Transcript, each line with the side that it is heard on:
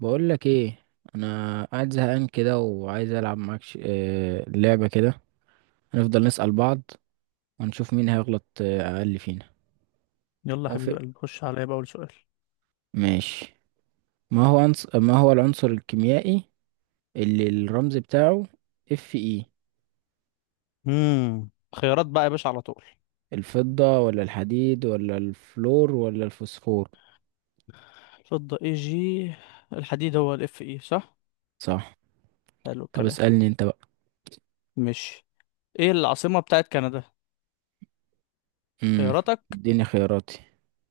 right: بقول لك ايه؟ انا قاعد زهقان كده وعايز العب معاك لعبه كده. هنفضل نسال بعض ونشوف مين هيغلط اقل فينا.
left: يلا حبيب
right: موافق.
left: قلبي خش عليا بقى اول سؤال.
right: ماشي. ما هو العنصر الكيميائي اللي الرمز بتاعه اف اي؟
left: امم خيارات بقى يا باشا على طول.
right: الفضه ولا الحديد ولا الفلور ولا الفوسفور؟
left: فضة اي جي. الحديد هو الاف اي، صح؟
right: صح.
left: حلو
right: طب
left: الكلام.
right: اسالني انت بقى.
left: ماشي، ايه العاصمة بتاعت كندا؟
right: امم
left: خياراتك.
right: اديني خياراتي.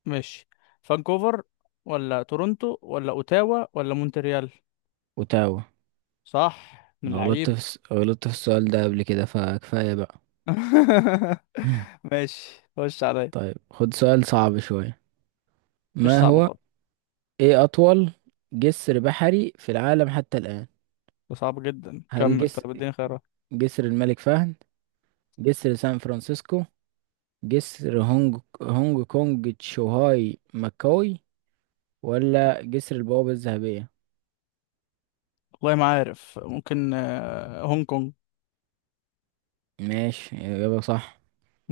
left: ماشي، فانكوفر ولا تورونتو ولا اوتاوا ولا مونتريال؟
right: وتاوه.
left: صح من
right: ما غلطت في
left: اللعيب.
right: الس- غلطت في السؤال ده قبل كده فكفايه بقى.
left: ماشي، خش عليا.
right: طيب خد سؤال صعب شويه.
left: مفيش
right: ما
left: صعبة
right: هو
left: خالص.
right: ايه اطول جسر بحري في العالم حتى الان؟
left: ده صعب جدا،
right: هل
left: كمل،
right: جس...
left: طب اديني خيارات.
right: جسر الملك فهد، جسر سان فرانسيسكو، جسر هونج هونج كونج تشوهاي ماكاوي، ولا جسر البوابة الذهبية؟
left: والله ما عارف، ممكن هونج كونج.
right: ماشي، اجابة صح.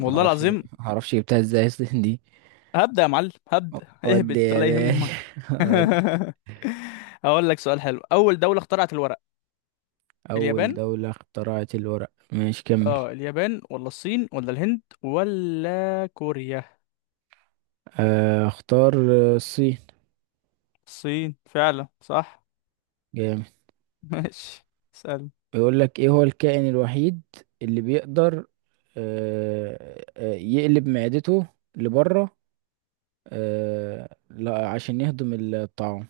left: والله
right: جب-
left: العظيم
right: معرفش جبتها ازاي اصلا دي.
left: هبدأ يا معلم، هبدأ
right: ودي
left: اهبد
right: يا
left: ولا يهمك.
right: باشا ودي.
left: هقول لك سؤال حلو. أول دولة اخترعت الورق؟
right: اول
left: اليابان.
right: دولة اخترعت الورق؟ ماشي كمل.
left: اه، اليابان ولا الصين ولا الهند ولا كوريا؟
right: اختار. الصين.
left: الصين فعلا، صح؟
right: جامد.
left: ماشي، اسأل.
right: بيقول لك ايه هو الكائن الوحيد اللي بيقدر يقلب معدته لبره عشان يهضم الطعام.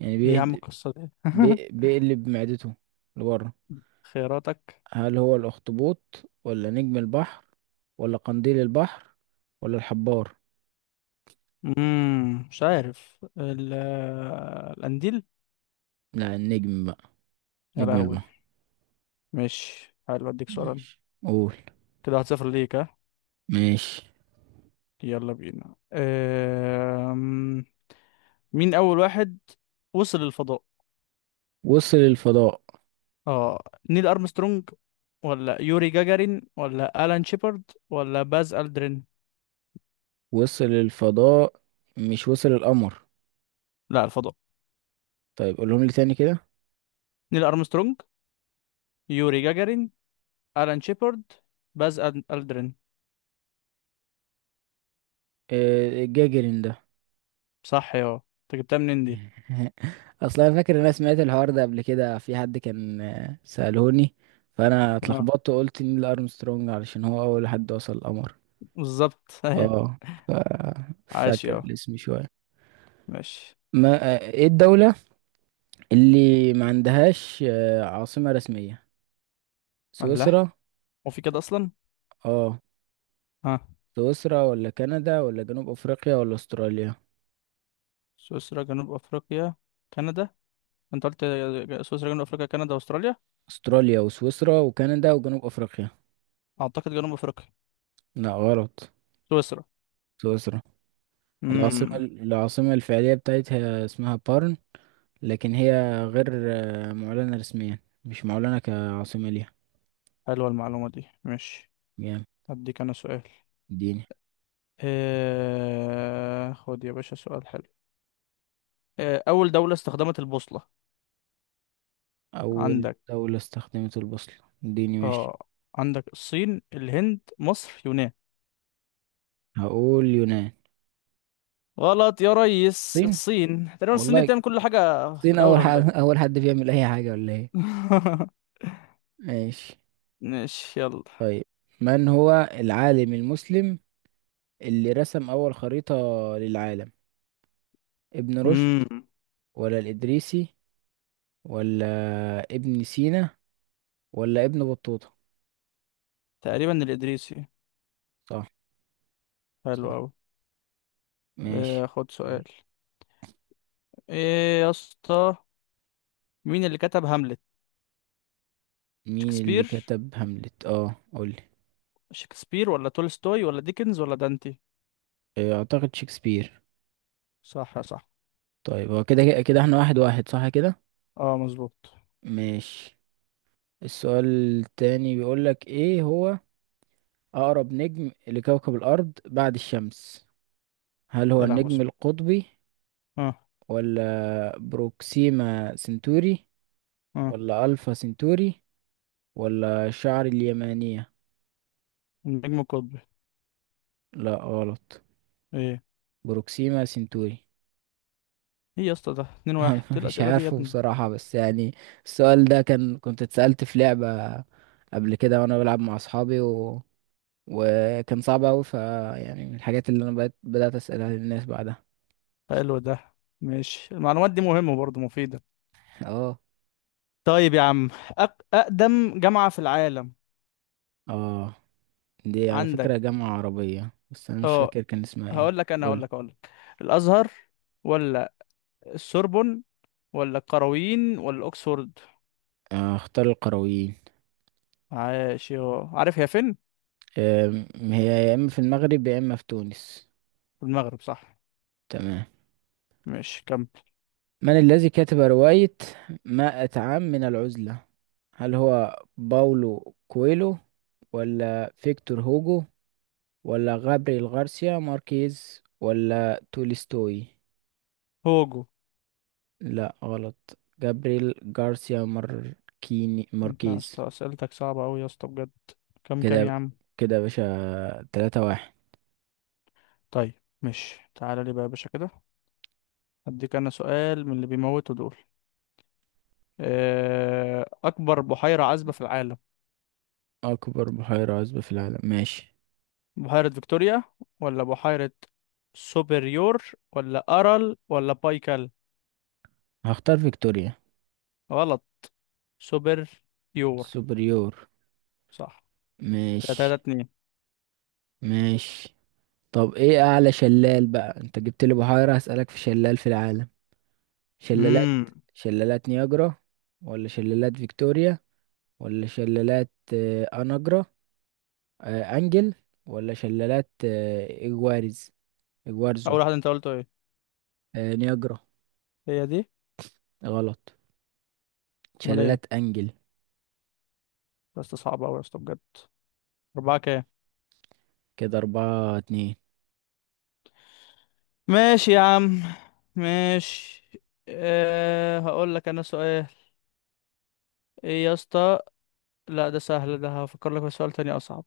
right: يعني
left: ايه يا عم
right: بيهد...
left: القصة دي؟
right: بيقلب معدته لبره.
left: خياراتك.
right: هل هو الاخطبوط، ولا نجم البحر، ولا قنديل البحر، ولا الحبار؟
left: مش عارف، القنديل.
right: لا، النجم بقى.
left: يا
right: نجم
left: لهوي.
right: البحر.
left: ماشي، حلو، اديك سؤال أنا.
right: ماشي. قول.
left: كده واحد صفر ليك، ها.
right: ماشي.
left: يلا بينا. مين أول واحد وصل للفضاء؟
right: وصل الفضاء.
left: اه، نيل ارمسترونج ولا يوري جاجارين ولا الان شيبرد ولا باز الدرين؟
right: وصل الفضاء، مش وصل القمر.
left: لا، الفضاء.
right: طيب قولهم لي تاني كده.
left: نيل ارمسترونج، يوري جاجارين، الان شيبرد، باز الدرين.
right: الجاجرين ده.
left: صح يا، انت جبتها منين دي؟
right: اصل انا فاكر ان انا سمعت الحوار ده قبل كده، في حد كان سالهوني، فانا
left: اه،
right: اتلخبطت وقلت نيل ارمسترونج علشان هو اول حد وصل القمر.
left: بالظبط. ايوه.
right: اه. ف...
left: عاش
right: فاكر
left: يا.
right: الاسم شويه.
left: ماشي.
right: ما آه، ايه الدوله اللي ما عندهاش عاصمه رسميه؟ سويسرا.
left: الله، هو في كده اصلا؟
right: اه.
left: ها.
right: سويسرا ولا كندا ولا جنوب افريقيا ولا استراليا؟
left: سويسرا، جنوب افريقيا، كندا. انت قلت سويسرا، جنوب افريقيا، كندا، استراليا.
right: استراليا وسويسرا وكندا وجنوب افريقيا.
left: اعتقد جنوب افريقيا.
right: لا غلط.
left: سويسرا.
right: سويسرا. العاصمة
left: امم
right: العاصمة الفعلية بتاعتها اسمها بارن، لكن هي غير معلنة رسميا، مش معلنة كعاصمة ليها.
left: حلوه المعلومه دي، ماشي.
right: جامد.
left: هديك انا سؤال.
right: اديني.
left: آه، خد يا باشا سؤال حلو. آه، أول دولة استخدمت البوصلة.
right: أول
left: عندك.
right: دولة استخدمت البوصلة. اديني، ماشي.
left: اه، عندك الصين، الهند، مصر، يونان.
right: هقول يونان.
left: غلط يا ريس،
right: الصين؟
left: الصين، تقريبا الصين دي
right: والله
left: بتعمل كل حاجة. في
right: الصين
left: الأول
right: أول
left: ولا
right: حد
left: إيه؟
right: أول حد بيعمل أي حاجة ولا إيه؟ ماشي.
left: ماشي، يلا.
right: من هو العالم المسلم اللي رسم أول خريطة للعالم؟ ابن رشد،
left: امم
right: ولا الإدريسي، ولا ابن سينا، ولا ابن بطوطة؟
left: تقريبا الإدريسي.
right: صح.
left: حلو
right: صح.
left: أوي.
right: ماشي.
left: آه، خد سؤال. إيه يا اسطى؟ مين اللي كتب هاملت؟
right: مين اللي
left: شكسبير.
right: كتب هاملت؟ اه قولي.
left: شكسبير ولا تولستوي ولا ديكنز ولا دانتي؟
right: اعتقد شكسبير.
left: صح يا، صح.
right: طيب هو كده كده احنا 1-1 صح كده.
left: اه، مظبوط.
right: ماشي. السؤال التاني بيقولك ايه هو اقرب نجم لكوكب الارض بعد الشمس؟ هل هو
left: يا لهوي.
right: النجم القطبي،
left: اه.
right: ولا بروكسيما سنتوري،
left: اه،
right: ولا الفا سنتوري، ولا شعر اليمانية؟
left: النجم القطبي.
right: لا غلط.
left: ايه
right: بروكسيما سنتوري.
left: ايه يا اسطى، ده اتنين واحد، ايه
right: مش
left: الاسئله دي يا
right: عارفه
left: ابني؟
right: بصراحة بس يعني السؤال ده كان كنت اتسألت في لعبة قبل كده وانا بلعب مع اصحابي وكان صعب اوي، ف يعني من الحاجات اللي انا بقيت بدأت اسألها للناس بعدها.
left: حلو ده. ماشي، المعلومات دي مهمه برضه، مفيده.
right: اه.
left: طيب يا عم، اقدم جامعه في العالم؟
right: اه. دي على
left: عندك.
right: فكرة جامعة عربية بس انا مش
left: اه،
right: فاكر كان اسمها ايه.
left: هقول لك انا، هقول
right: قول.
left: لك هقول لك الازهر ولا السوربون ولا القرويين ولا اوكسفورد؟
right: اختار القرويين.
left: عاش يا، عارف هي فين؟
right: هي يا اما في المغرب يا اما في تونس.
left: في المغرب، صح.
right: تمام.
left: ماشي، كمل.
right: من الذي كتب رواية مائة عام من العزلة؟ هل هو باولو كويلو، ولا فيكتور هوجو، ولا غابريل غارسيا ماركيز، ولا تولستوي؟
left: هوجو.
right: لا غلط. جابريل غارسيا ماركيني
left: انت يا
right: ماركيز.
left: اسطى اسئلتك صعبه قوي يا اسطى، بجد. كم يا
right: كده
left: عم؟
right: كده يا باشا 3-1.
left: طيب، ماشي، تعالى لي بقى يا باشا كده، هديك انا سؤال من اللي بيموتوا دول. أكبر بحيرة عذبة في العالم.
right: أكبر بحيرة عذبة في العالم، ماشي.
left: بحيرة فيكتوريا ولا بحيرة سوبريور ولا أرل ولا بايكال؟
right: هختار فيكتوريا.
left: غلط. سوبريور.
right: سوبريور.
left: صح. كده تلاتة
right: ماشي.
left: اتنين.
right: ماشي. طب ايه اعلى شلال بقى؟ انت جبت لي بحيرة، هسألك في شلال في العالم. شلالات.
left: امم
right: شلالات نياجرا، ولا شلالات فيكتوريا، ولا شلالات اناجرا، انجل، ولا شلالات اجوارزو.
left: أول واحد أنت قلته إيه؟
right: نياجرا.
left: هي دي.
right: غلط.
left: أمال إيه؟
right: شلالات انجل.
left: بس صعبة أوي يا اسطى، بجد. أربعة كام؟
right: كده 4-2.
left: ماشي يا عم، ماشي. أه، هقول لك أنا سؤال. إيه يا اسطى؟ لا، ده سهل، ده هفكر لك في سؤال تاني أصعب.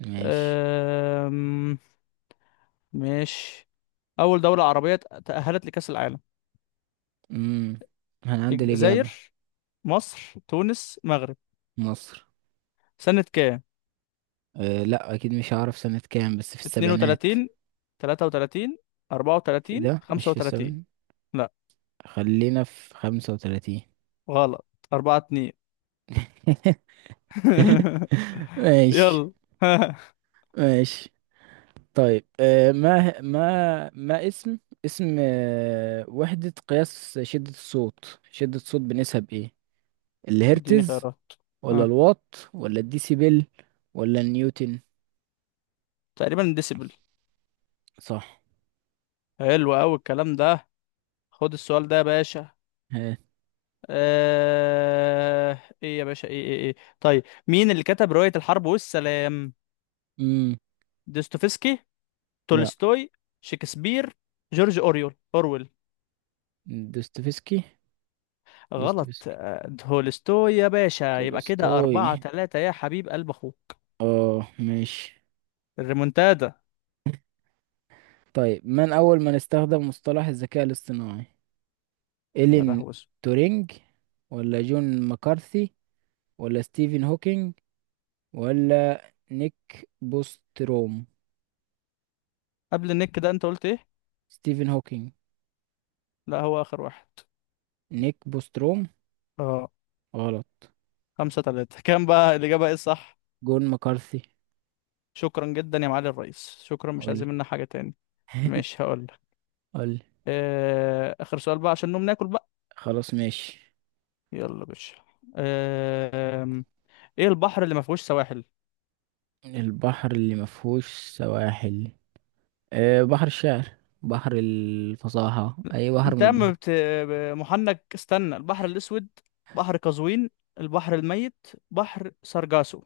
right: ماشي.
left: أه، ماشي. أول دولة عربية تأهلت لكأس العالم؟
right: امم انا عندي
left: الجزائر،
right: الاجابة.
left: مصر، تونس، مغرب.
right: مصر.
left: سنة كام؟
right: أه لا اكيد مش هعرف سنة كام، بس في السبعينات.
left: 32، 33،
right: إيه
left: 34،
right: ده مش في
left: 35.
right: السبعينات؟
left: لا،
right: خلينا في 35.
left: غلط. 4-2.
right: ماشي.
left: يلا.
right: ماشي. طيب ما اسم وحدة قياس شدة الصوت، شدة الصوت بنقيسها بإيه؟
left: اديني
right: الهرتز،
left: خيارات.
right: ولا
left: اه،
right: الوات، ولا الديسيبل، ولا النيوتن؟
left: تقريبا ديسيبل.
right: صح.
left: حلو قوي الكلام ده. خد السؤال ده يا باشا.
right: ها.
left: آه، ايه يا باشا، ايه طيب مين اللي كتب رواية الحرب والسلام؟
right: امم
left: دوستويفسكي،
right: لا
left: تولستوي، شكسبير، جورج أورويل.
right: دوستويفسكي.
left: غلط.
right: دوستويفسكي.
left: تولستوي يا باشا، يبقى كده
right: تولستوي.
left: أربعة تلاتة يا حبيب قلب أخوه.
right: اه ماشي.
left: الريمونتادا.
right: طيب من أول من استخدم مصطلح الذكاء الاصطناعي؟
left: يا
right: إلين
left: لهوي.
right: تورينج، ولا جون مكارثي، ولا ستيفن هوكينج، ولا نيك بوستروم؟
left: قبل النك ده أنت قلت إيه؟
right: ستيفن هوكينج.
left: لا، هو آخر واحد.
right: نيك بوستروم.
left: أه.
right: غلط.
left: خمسة تلاتة، كام بقى؟ الإجابة إيه الصح؟
right: جون مكارثي.
left: شكرا جدا يا معالي الرئيس، شكرا، مش
right: قول.
left: عايزين منا حاجة تاني. مش هقول لك.
right: قول.
left: آخر سؤال بقى عشان نقوم ناكل بقى.
right: خلاص ماشي.
left: يلا يا باشا. آه، إيه البحر اللي ما فيهوش سواحل؟
right: البحر اللي مفهوش سواحل. أه بحر الشعر، بحر الفصاحة، أي بحر
left: انت
right: من
left: اما
right: البحر.
left: محنك، استنى. البحر الاسود، بحر قزوين، البحر الميت، بحر سرجاسو.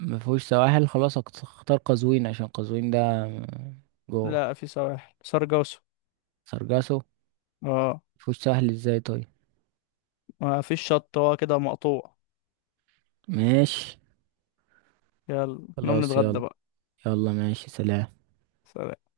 right: مفهوش سواحل خلاص. اختار قزوين عشان قزوين ده جوه.
left: لا، في سواحل سرجاسو.
right: سرجاسو.
left: اه.
right: مفهوش سواحل ازاي طيب؟
left: ما فيش شط، هو كده مقطوع.
right: ماشي.
left: يلا نقوم
right: خلاص
left: نتغدى
right: يلا.
left: بقى.
right: يلا ماشي، سلام.
left: سلام.